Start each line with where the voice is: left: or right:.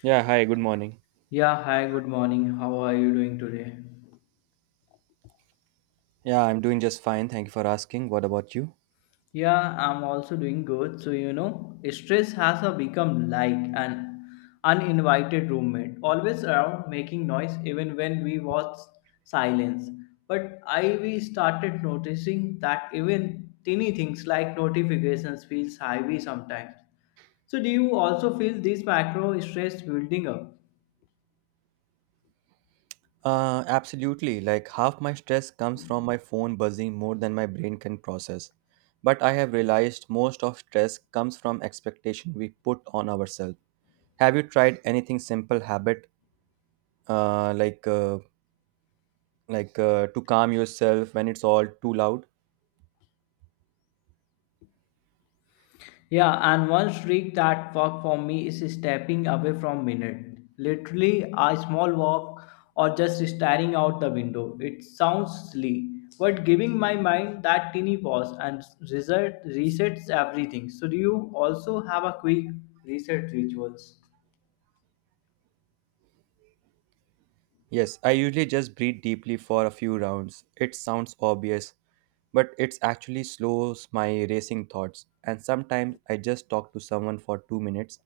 right: Yeah, hi, good morning.
left: Yeah, hi, good morning. How are you doing today?
right: Yeah, I'm doing just fine. Thank you for asking. What about you?
left: Yeah, I'm also doing good. So, you know, stress has a become like an uninvited roommate, always around making noise even when we was silence. But I we started noticing that even teeny things like notifications feels heavy sometimes. So do you also feel this macro stress building up?
right: Absolutely. Like half my stress comes from my phone buzzing more than my brain can process. But I have realized most of stress comes from expectation we put on ourselves. Have you tried anything simple habit uh, like uh, like to calm yourself when it's all too loud?
left: Yeah, and one trick that worked for me is stepping away from minute. Literally a small walk or just staring out the window. It sounds silly, but giving my mind that teeny pause and resets everything. So do you also have a quick reset rituals?
right: Yes, I usually just breathe deeply for a few rounds. It sounds obvious, but it's actually slows my racing thoughts. And sometimes I just talk to someone for 2 minutes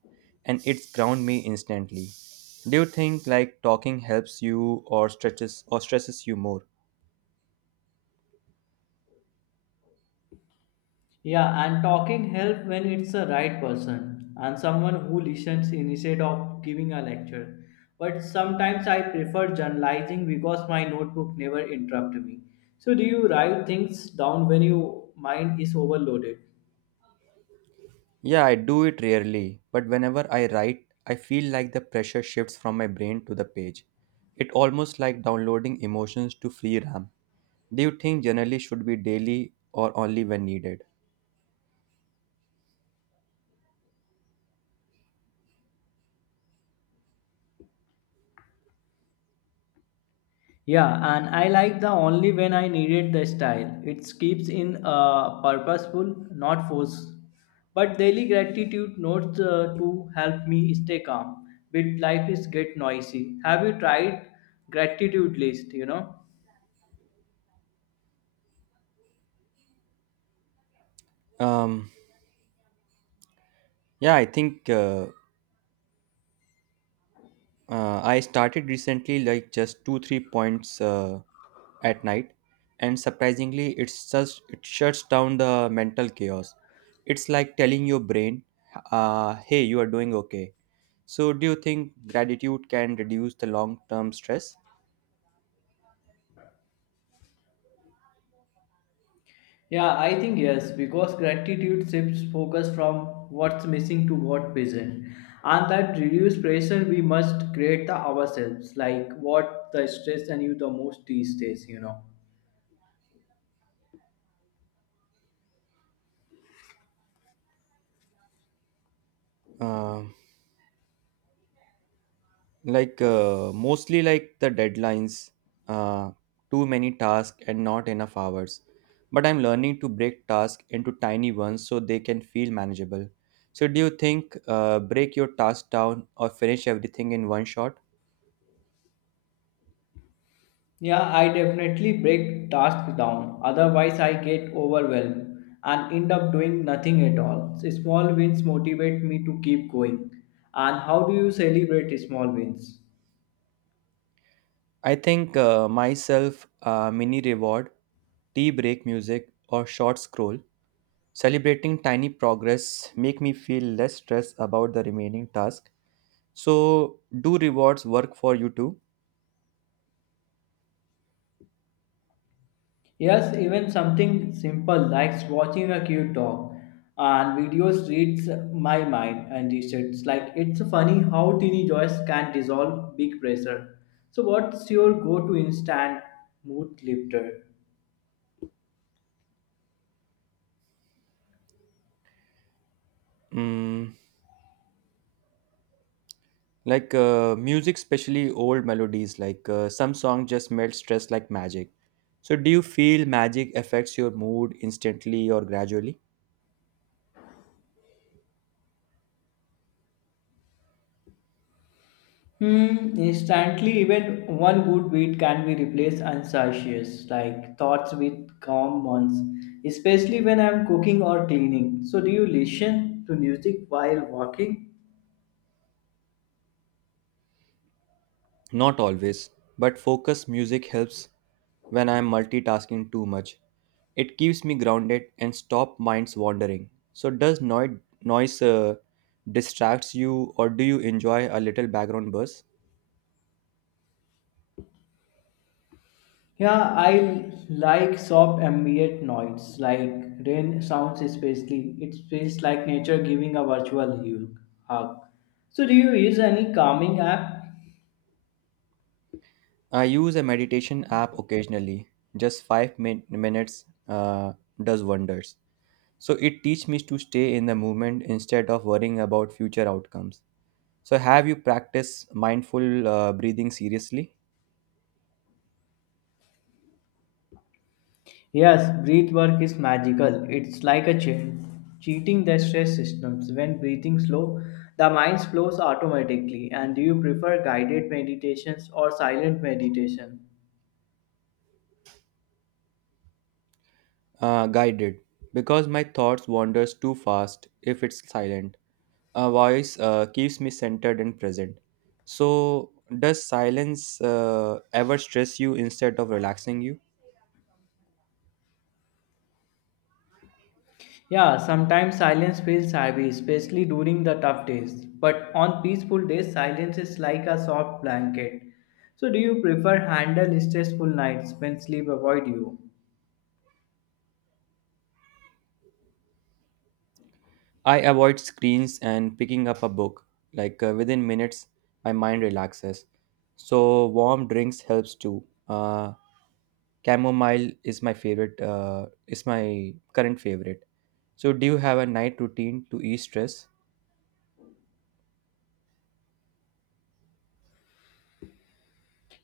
right: and it's ground me instantly. Do you think like talking helps you or stretches or stresses you more?
left: Yeah, and talking help when it's the right person and someone who listens instead of giving a lecture. But sometimes I prefer journalizing because my notebook never interrupt me. So do you write things down when your mind is overloaded?
right: Yeah, I do it rarely, but whenever I write, I feel like the pressure shifts from my brain to the page. It almost like downloading emotions to free RAM. Do you think generally should be daily or only when needed?
left: Yeah, and I like the only when I needed the style. It keeps in purposeful, not force. But daily gratitude notes to help me stay calm. But life is get noisy. Have you tried gratitude list? You know.
right: Um, yeah, I think I started recently, like just two, three points at night, and surprisingly, it shuts down the mental chaos. It's like telling your brain, "Hey, you are doing okay." So, do you think gratitude can reduce the long-term stress?
left: Yeah, I think yes, because gratitude shifts focus from what's missing to what present, and that reduce pressure we must create the ourselves. Like what the stress and you the most these days. You know.
right: Um like mostly like the deadlines uh, too many tasks and not enough hours, but I'm learning to break tasks into tiny ones so they can feel manageable. So do you think break your task down or finish everything in one shot?
left: Yeah, I definitely break tasks down. Otherwise, I get overwhelmed and end up doing nothing at all. Small wins motivate me to keep going. And how do you celebrate small wins?
right: I think myself mini reward, tea break, music, or short scroll. Celebrating tiny progress make me feel less stressed about the remaining task. So do rewards work for you too?
left: Yes, even something simple like watching a cute dog and videos reads my mind and resets. Like it's funny how teeny joys can dissolve big pressure. So, what's your go-to instant mood lifter?
right: Mm, Like music, especially old melodies, like some song just melt stress like magic. So, do you feel magic affects your mood instantly or gradually?
left: Hmm, instantly, even one good beat can be replaced unconscious, like thoughts with calm ones, especially when I'm cooking or cleaning. So, do you listen to music while walking?
right: Not always, but focus music helps when I am multitasking too much. It keeps me grounded and stop minds wandering. So, does noise distracts you, or do you enjoy a little background buzz?
left: Yeah, I like soft ambient noise, like rain sounds, especially. It feels like nature giving a virtual hug. So, do you use any calming app?
right: I use a meditation app occasionally. Just five minutes does wonders. So it teaches me to stay in the moment instead of worrying about future outcomes. So have you practiced mindful breathing seriously?
left: Yes, breath work is magical. It's like a chain cheating the stress systems. When breathing slow, the mind flows automatically. And do you prefer guided meditations or silent meditation?
right: Guided, because my thoughts wanders too fast if it's silent. A voice keeps me centered and present. So does silence ever stress you instead of relaxing you?
left: Yeah, sometimes silence feels heavy, especially during the tough days. But on peaceful days, silence is like a soft blanket. So do you prefer handle stressful nights when sleep avoid you?
right: I avoid screens and picking up a book. Like within minutes, my mind relaxes. So warm drinks helps too. Chamomile is is my current favorite. So, do you have a night routine to ease stress?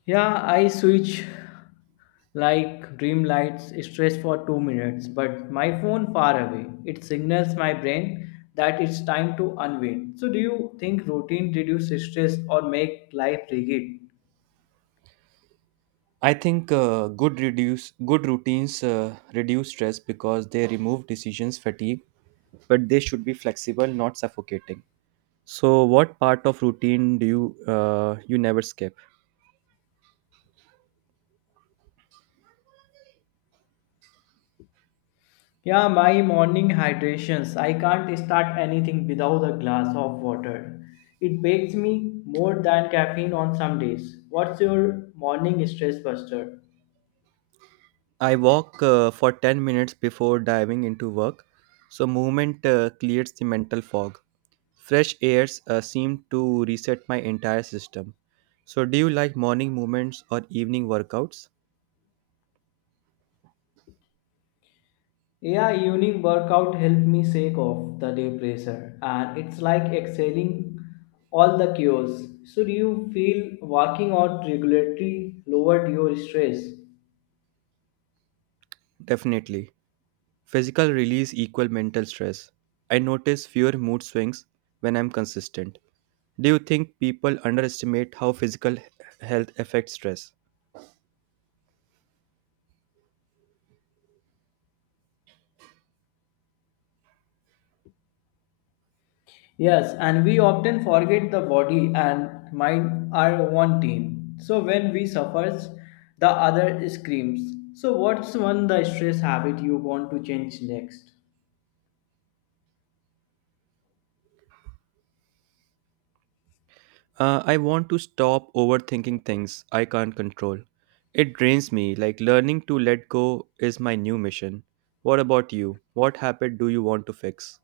left: Yeah, I switch like dream lights stress for 2 minutes, but my phone far away. It signals my brain that it's time to unwind. So do you think routine reduce stress or make life rigid?
right: I think good routines reduce stress because they remove decisions fatigue, but they should be flexible, not suffocating. So, what part of routine do you never skip?
left: Yeah, my morning hydrations. I can't start anything without a glass of water. It bakes me more than caffeine on some days. What's your morning stress buster?
right: I walk for 10 minutes before diving into work, so movement clears the mental fog. Fresh airs seemed to reset my entire system. So, do you like morning movements or evening workouts?
left: Yeah, evening workout helped me shake off the day pressure, and it's like exhaling all the chaos. Should you feel working out regularly lowered your stress?
right: Definitely. Physical release equal mental stress. I notice fewer mood swings when I'm consistent. Do you think people underestimate how physical health affects stress?
left: Yes, and we often forget the body and mind are one team. So, when we suffers, the other screams. So, what's one the stress habit you want to change next?
right: I want to stop overthinking things I can't control. It drains me, like learning to let go is my new mission. What about you? What habit do you want to fix?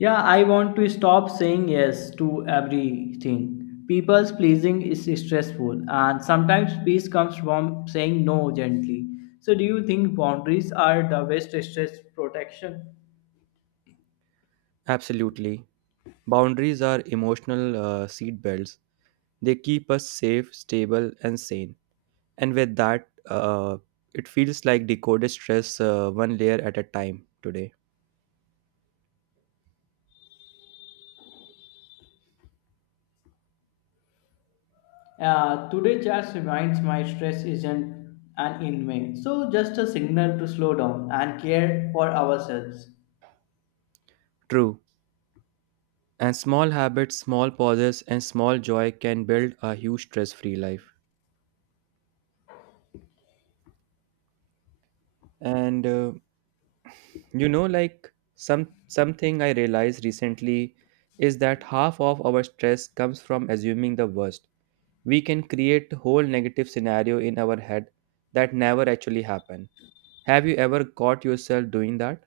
left: Yeah, I want to stop saying yes to everything. People's pleasing is stressful, and sometimes peace comes from saying no gently. So, do you think boundaries are the best stress protection?
right: Absolutely. Boundaries are emotional seat belts. They keep us safe, stable, and sane. And with that, it feels like decoded stress one layer at a time today.
left: Today, just reminds my stress isn't an inmate, so just a signal to slow down and care for ourselves.
right: True. And small habits, small pauses, and small joy can build a huge stress-free life. And like something I realized recently is that half of our stress comes from assuming the worst. We can create whole negative scenario in our head that never actually happen. Have you ever caught yourself doing that?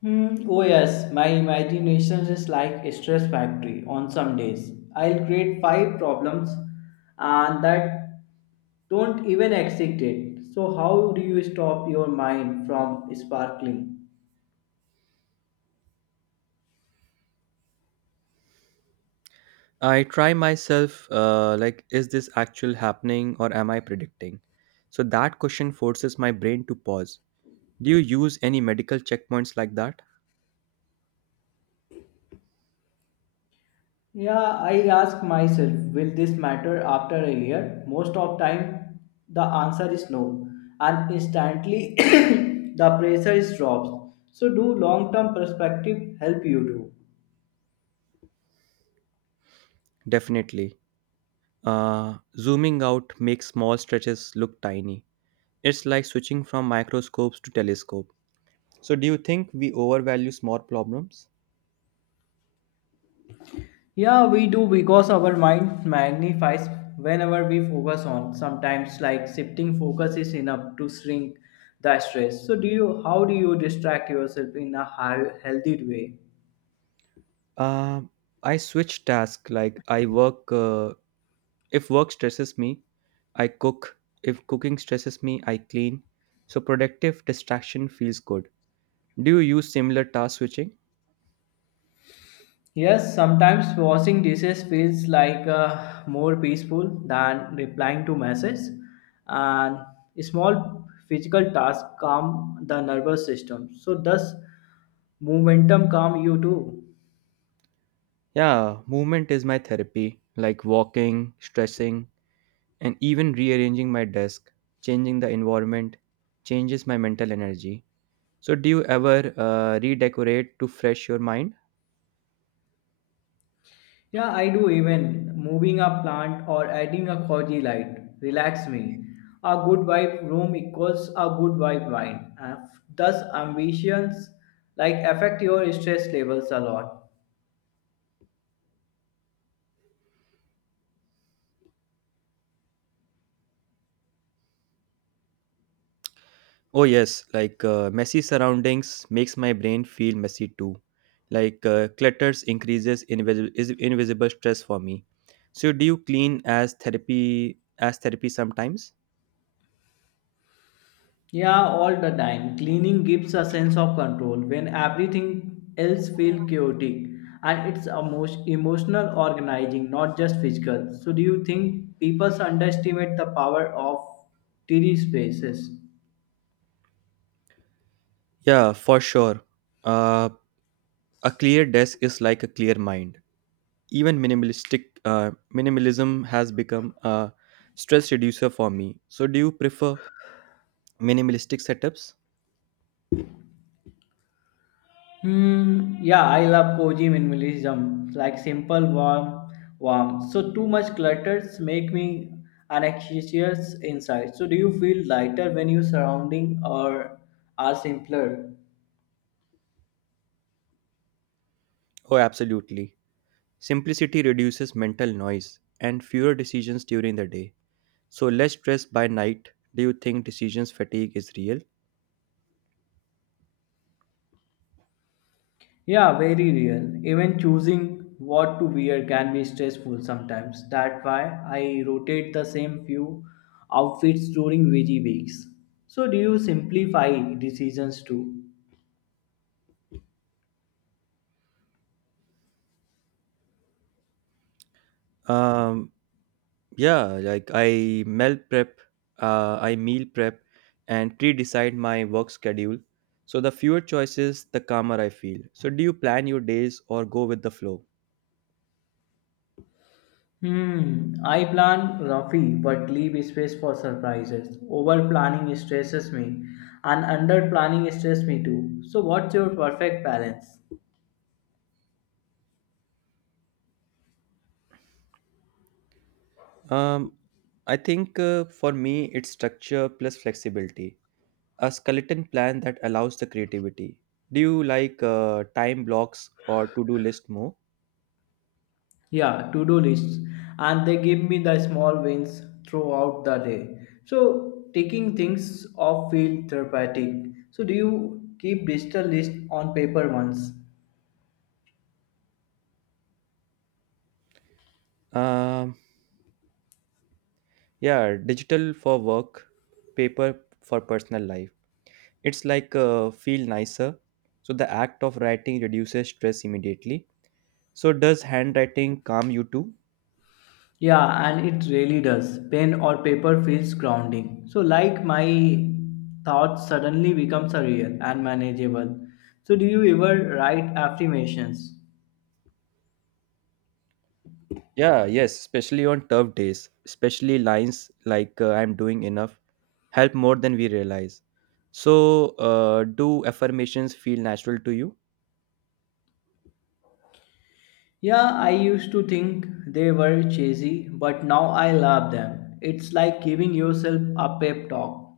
left: Hmm. Oh yes, my imagination is like a stress factory on some days. I'll create five problems and that don't even exist yet. So how do you stop your mind from sparkling?
right: I try myself like is this actual happening or am I predicting? So that question forces my brain to pause. Do you use any medical checkpoints like that?
left: Yeah, I ask myself, will this matter after a year? Most of time the answer is no and instantly the pressure is drops. So do long-term perspective help you do?
right: Definitely. uh, Zooming out makes small stretches look tiny. It's like switching from microscopes to telescope. So do you think we overvalue small problems?
left: Yeah, we do because our mind magnifies whenever we focus on. Sometimes, like shifting focus is enough to shrink the stress. So, do you? How do you distract yourself in a healthy way?
right: Um, I switch task. Like I work. If work stresses me, I cook. If cooking stresses me, I clean. So productive distraction feels good. Do you use similar task switching?
left: Yes, sometimes washing dishes feels like more peaceful than replying to messages, and small physical tasks calm the nervous system. So, does momentum calm you too?
right: Yeah, movement is my therapy. Like walking, stretching, and even rearranging my desk, changing the environment, changes my mental energy. So do you ever redecorate to fresh your mind?
left: Yeah, I do even moving a plant or adding a cozy light relax me. A good vibe room equals a good vibe wine. And thus ambitions like affect your stress levels a lot.
right: Oh yes, like messy surroundings makes my brain feel messy too. Like clutters increases invisible stress for me. So do you clean as therapy sometimes?
left: Yeah, all the time. Cleaning gives a sense of control when everything else feels chaotic and it's emotional organizing, not just physical. So do you think people underestimate the power of tidy spaces?
right: Yeah, for sure. Uh, a clear desk is like a clear mind. Even minimalistic minimalism has become a stress reducer for me. So do you prefer minimalistic setups?
left: Hmm. Yeah, I love cozy minimalism, like simple, warm, warm. So too much clutters make me anxious inside. So do you feel lighter when your surrounding or are simpler?
right: Oh, absolutely. Simplicity reduces mental noise and fewer decisions during the day. So less stress by night. Do you think decisions fatigue is real?
left: Yeah, very real. Even choosing what to wear can be stressful sometimes. That's why I rotate the same few outfits during busy weeks. So do you simplify decisions too?
right: Um, yeah, like I meal prep, and pre-decide my work schedule. So the fewer choices, the calmer I feel. So do you plan your days or go with the flow?
left: Hmm, I plan roughly but leave space for surprises. Over planning stresses me and under planning stresses me too. So what's your perfect balance?
right: Um, I think for me, it's structure plus flexibility. A skeleton plan that allows the creativity. Do you like time blocks or to-do list more?
left: Yeah, to-do lists and they give me the small wins throughout the day. So taking things off feel therapeutic. So do you keep digital list on paper ones?
right: Um, Yeah, digital for work, paper for personal life. It's like feel nicer. So the act of writing reduces stress immediately. So does handwriting calm you too?
left: Yeah, and it really does. Pen or paper feels grounding. So like my thoughts suddenly becomes a real and manageable. So do you ever write affirmations?
right: Yeah, yes, especially on tough days, especially lines like I'm doing enough help more than we realize. So do affirmations feel natural to you?
left: Yeah, I used to think they were cheesy, but now I love them. It's like giving yourself a pep talk.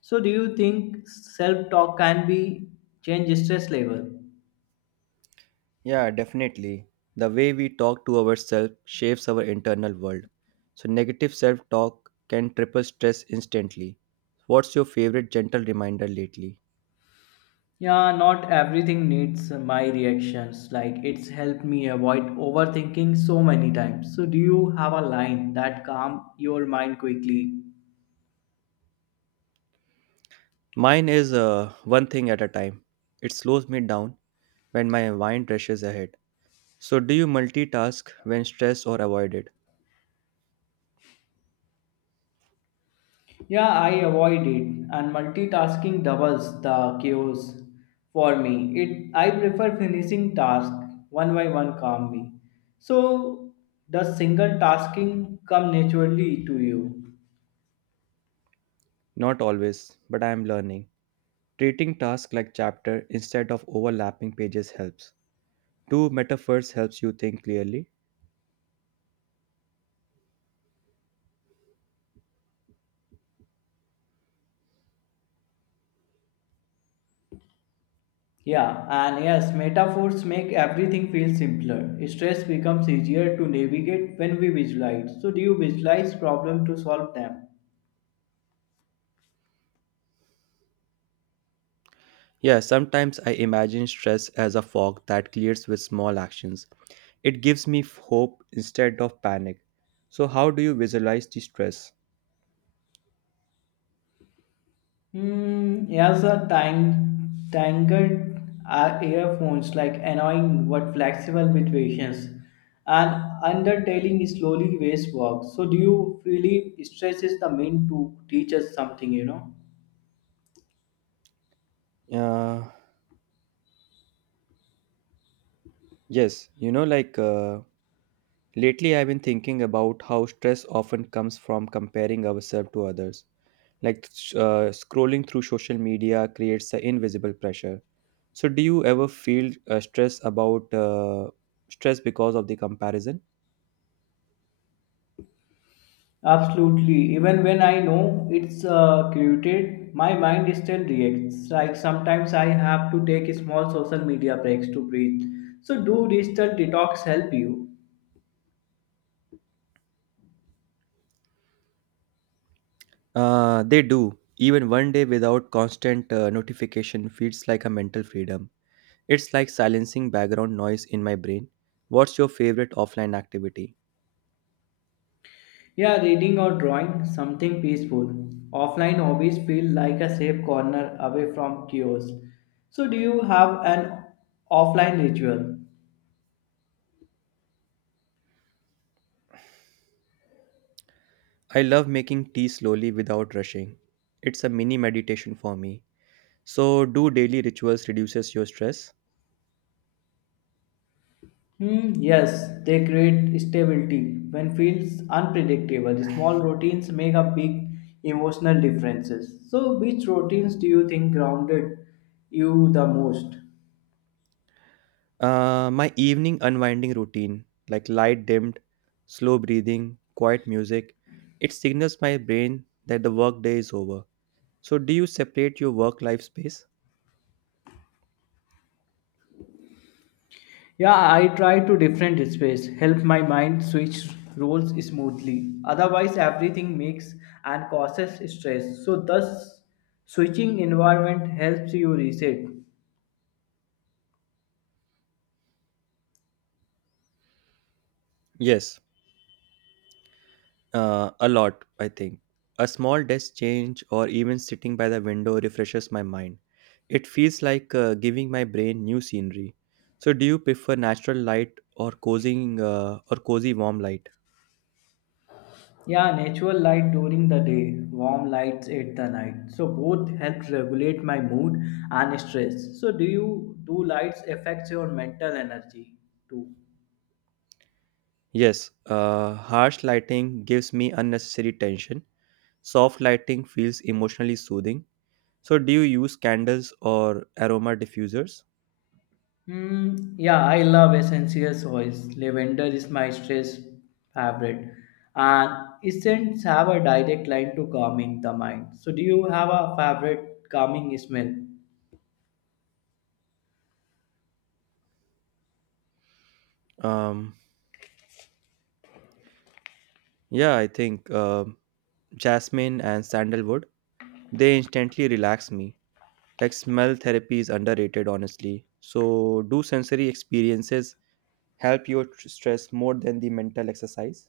left: So do you think self talk can be change stress level?
right: Yeah, definitely. The way we talk to ourselves shapes our internal world. So, negative self talk can triple stress instantly. What's your favorite gentle reminder lately?
left: Yeah, not everything needs my reactions. Like it's helped me avoid overthinking so many times. So do you have a line that calm your mind quickly?
right: Mine is one thing at a time. It slows me down when my mind rushes ahead. So, do you multitask when stressed or avoid it?
left: Yeah, I avoid it and multitasking doubles the chaos for me. It I prefer finishing task one by one calmly. So does single tasking come naturally to you?
right: Not always, but I am learning. Treating tasks like chapter instead of overlapping pages helps. Do metaphors helps you think clearly?
left: Yeah, and yes, metaphors make everything feel simpler. Stress becomes easier to navigate when we visualize. So, do you visualize problem to solve them?
right: Yeah, sometimes I imagine stress as a fog that clears with small actions. It gives me hope instead of panic. So, how do you visualize the stress?
left: Hmm, yes, a tangled earphones like annoying but flexible with patience. And undertailing slowly waste work. So, do you feel stress is the mean to teach us something, you know?
right: Uh, yes, like lately I've been thinking about how stress often comes from comparing ourselves to others. Like scrolling through social media creates the invisible pressure. So, do you ever feel stress because of the comparison?
left: Absolutely. Even when I know it's created, my mind still reacts. Like sometimes I have to take small social media breaks to breathe. So, do digital detox help you?
right: They do. Even one day without constant notification feels like a mental freedom. It's like silencing background noise in my brain. What's your favorite offline activity?
left: Yeah, reading or drawing, something peaceful. Offline hobbies feel like a safe corner away from chaos. So, do you have an offline ritual?
right: I love making tea slowly without rushing. It's a mini meditation for me. So, do daily rituals reduces your stress?
left: Hmm, yes, they create stability. When feels unpredictable, small routines make a big emotional differences. So, which routines do you think grounded you the most?
right: My evening unwinding routine, like light dimmed, slow breathing, quiet music, it signals my brain that the workday is over. So, do you separate your work life space?
left: Yeah, I try to different space, help my mind switch roles smoothly. Otherwise, everything makes and causes stress. So, thus, switching environment helps you reset.
right: Yes, a lot, I think. A small desk change or even sitting by the window refreshes my mind. It feels like giving my brain new scenery. So, do you prefer natural light or cozy warm light?
left: Yeah, natural light during the day, warm lights at the night. So both help regulate my mood and stress. So do you do lights affect your mental energy too?
right: Yes, harsh lighting gives me unnecessary tension. Soft lighting feels emotionally soothing. So, do you use candles or aroma diffusers?
left: Hmm. Yeah, I love essential oils. Lavender is my stress favorite, and scents have a direct line to calming the mind. So do you have a favorite calming smell?
right: Um, yeah, I think jasmine and sandalwood. They instantly relax me. Like smell therapy is underrated, honestly. So, do sensory experiences help your stress more than the mental exercise?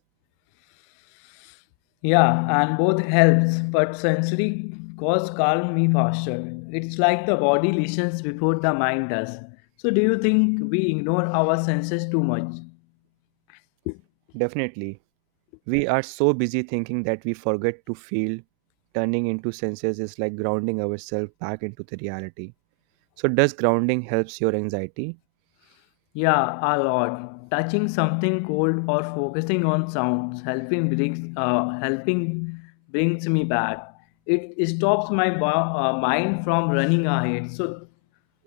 left: Yeah, and both helps, but sensory cause calm me faster. It's like the body listens before the mind does. So do you think we ignore our senses too much?
right: Definitely. We are so busy thinking that we forget to feel. Turning into senses is like grounding ourselves back into the reality. So, does grounding helps your anxiety?
left: Yeah, a lot. Touching something cold or focusing on sounds helping brings me back. It stops my mind from running ahead. So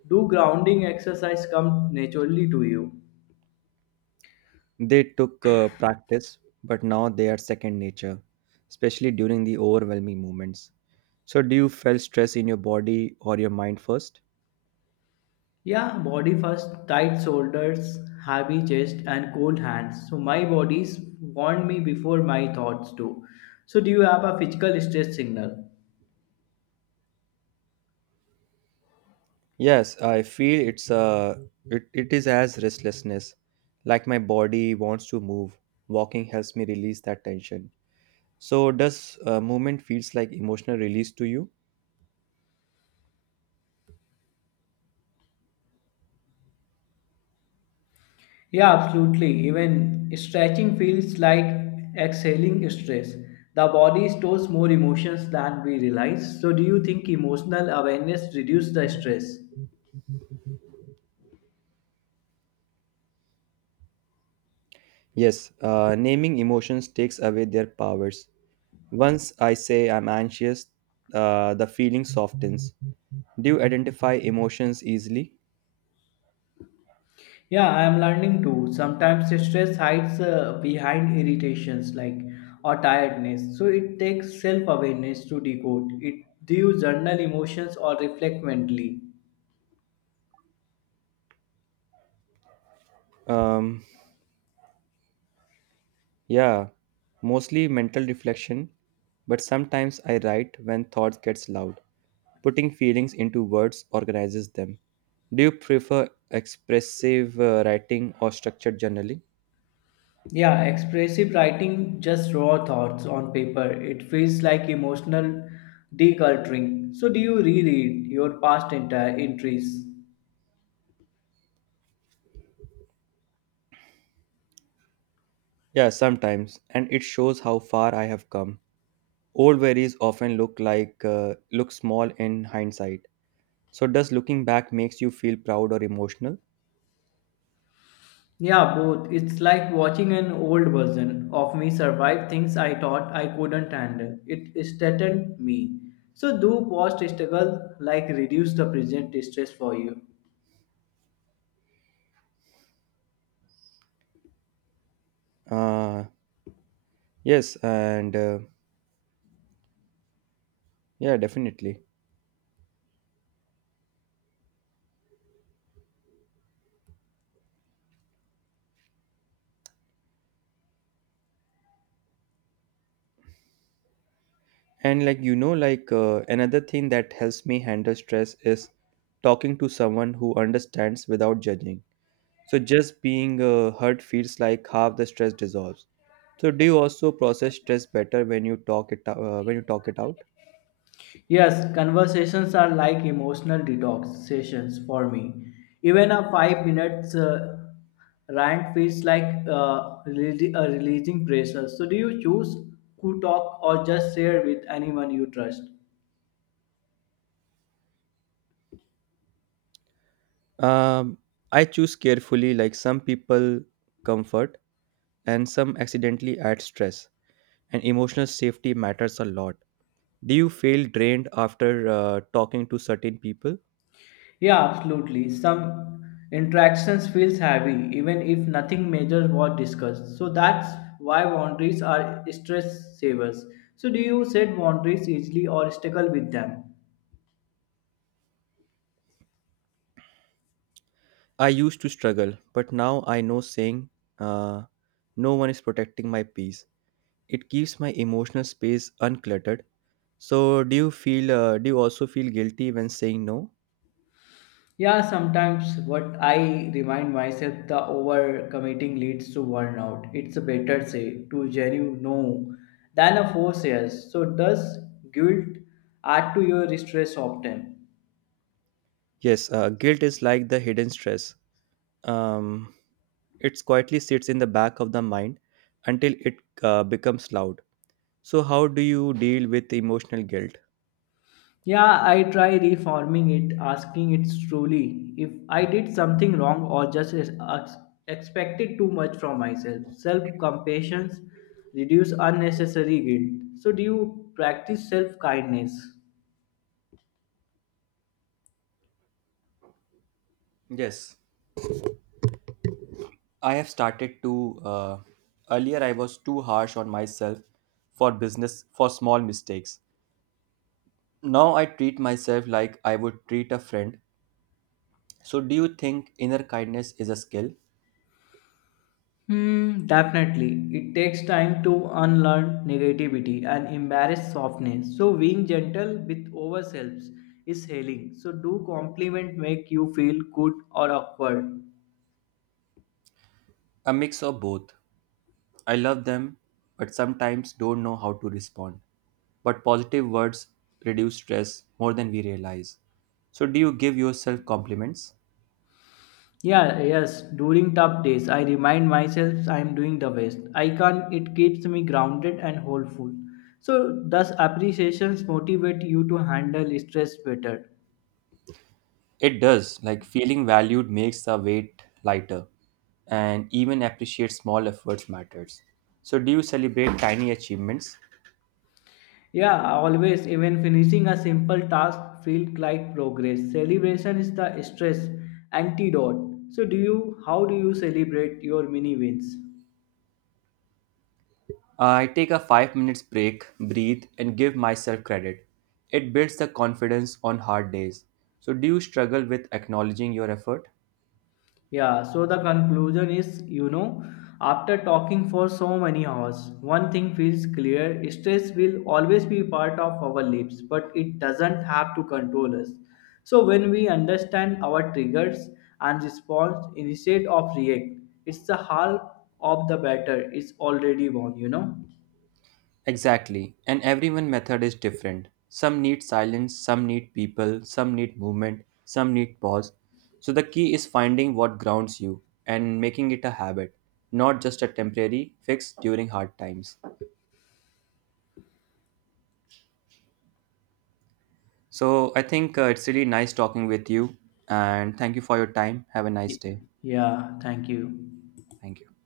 left: do grounding exercise come naturally to you?
right: They took practice, but now they are second nature, especially during the overwhelming moments. So, do you feel stress in your body or your mind first?
left: Yeah, body first, tight shoulders, heavy chest, and cold hands. So my body's warned me before my thoughts do. So do you have a physical stress signal?
right: Yes, I feel it is as restlessness. Like my body wants to move. Walking helps me release that tension. So does movement feels like emotional release to you?
left: Yeah, absolutely. Even stretching feels like exhaling stress. The body stores more emotions than we realize. So do you think emotional awareness reduces the stress?
right: Yes, naming emotions takes away their powers. Once I say I'm anxious, the feeling softens. Do you identify emotions easily?
left: Yeah, I am learning too. Sometimes stress hides behind irritations like or tiredness. So it takes self-awareness to decode it. Do you journal emotions or reflect mentally?
right: Um, yeah, mostly mental reflection, but sometimes I write when thoughts gets loud. Putting feelings into words organizes them. Do you prefer expressive writing or structured journaling?
left: Yeah, expressive writing just raw thoughts on paper. It feels like emotional decluttering. So do you reread your past entire entries?
right: Yeah, sometimes, and it shows how far I have come. Old worries often look small in hindsight. So, does looking back makes you feel proud or emotional?
left: Yeah, both. It's like watching an old version of me survive things I thought I couldn't handle. It strengthened me. So do past struggle like reduce the present stress for you.
right: Uh, yes, and yeah, definitely. And like like another thing that helps me handle stress is talking to someone who understands without judging. So just being heard feels like half the stress dissolves. So do you also process stress better when you talk it out?
left: Yes, conversations are like emotional detox sessions for me. Even a 5 minutes rant feels like releasing pressure. So do you choose who talk or just share with anyone you trust?
right: Um, I choose carefully. Like some people comfort and some accidentally add stress. And emotional safety matters a lot. Do you feel drained after talking to certain people?
left: Yeah, absolutely. Some interactions feels heavy even if nothing major was discussed. So that's why boundaries are stress savers. So do you set boundaries easily or struggle with them?
right: I used to struggle, but now I know saying uh, no one is protecting my peace. It keeps my emotional space uncluttered. So, do you also feel guilty when saying no?
left: Yeah, sometimes what I remind myself the overcommitting leads to burnout. It's a better say to genuine no than a force yes. So does guilt add to your stress often?
right: Yes, guilt is like the hidden stress. Um, it quietly sits in the back of the mind until it becomes loud. So, how do you deal with emotional guilt?
left: Yeah, I try reforming it, asking it truly if I did something wrong or just expected too much from myself. Self compassion reduce unnecessary guilt. So, do you practice self kindness?
right: Yes, I have started to. Earlier, I was too harsh on myself for business for small mistakes. Now I treat myself like I would treat a friend. So, do you think inner kindness is a skill?
left: Hmm, definitely. It takes time to unlearn negativity and embrace softness. So, being gentle with ourselves is healing. So, do compliment make you feel good or awkward?
right: A mix of both. I love them, but sometimes don't know how to respond. But positive words reduce stress more than we realize. So, do you give yourself compliments?
left: Yeah, yes, during tough days, I remind myself I am doing the best. I can, it keeps me grounded and hopeful. So, thus, appreciations motivate you to handle stress better?
right: It does. Like, feeling valued makes the weight lighter, and even appreciate small efforts matters. So, do you celebrate tiny achievements?
left: Yeah, always, even finishing a simple task feels like progress. Celebration is the stress antidote. So, do you, how do you celebrate your mini wins?
right: I take a 5 minutes break, breathe, and give myself credit. It builds the confidence on hard days. So, do you struggle with acknowledging your effort?
left: Yeah, so the conclusion is, you know, after talking for so many hours, one thing feels clear stress will always be part of our lives, but it doesn't have to control us. So, when we understand our triggers and response instead of react, it's the half of the battle is already won, you know?
right: Exactly, and everyone method is different. Some need silence, some need people, some need movement, some need pause. So the key is finding what grounds you and making it a habit, not just a temporary fix during hard times. So I think it's really nice talking with you and thank you for your time. Have a nice
left: Y-
right: day.
left: Yeah, thank you.
right: Thank you.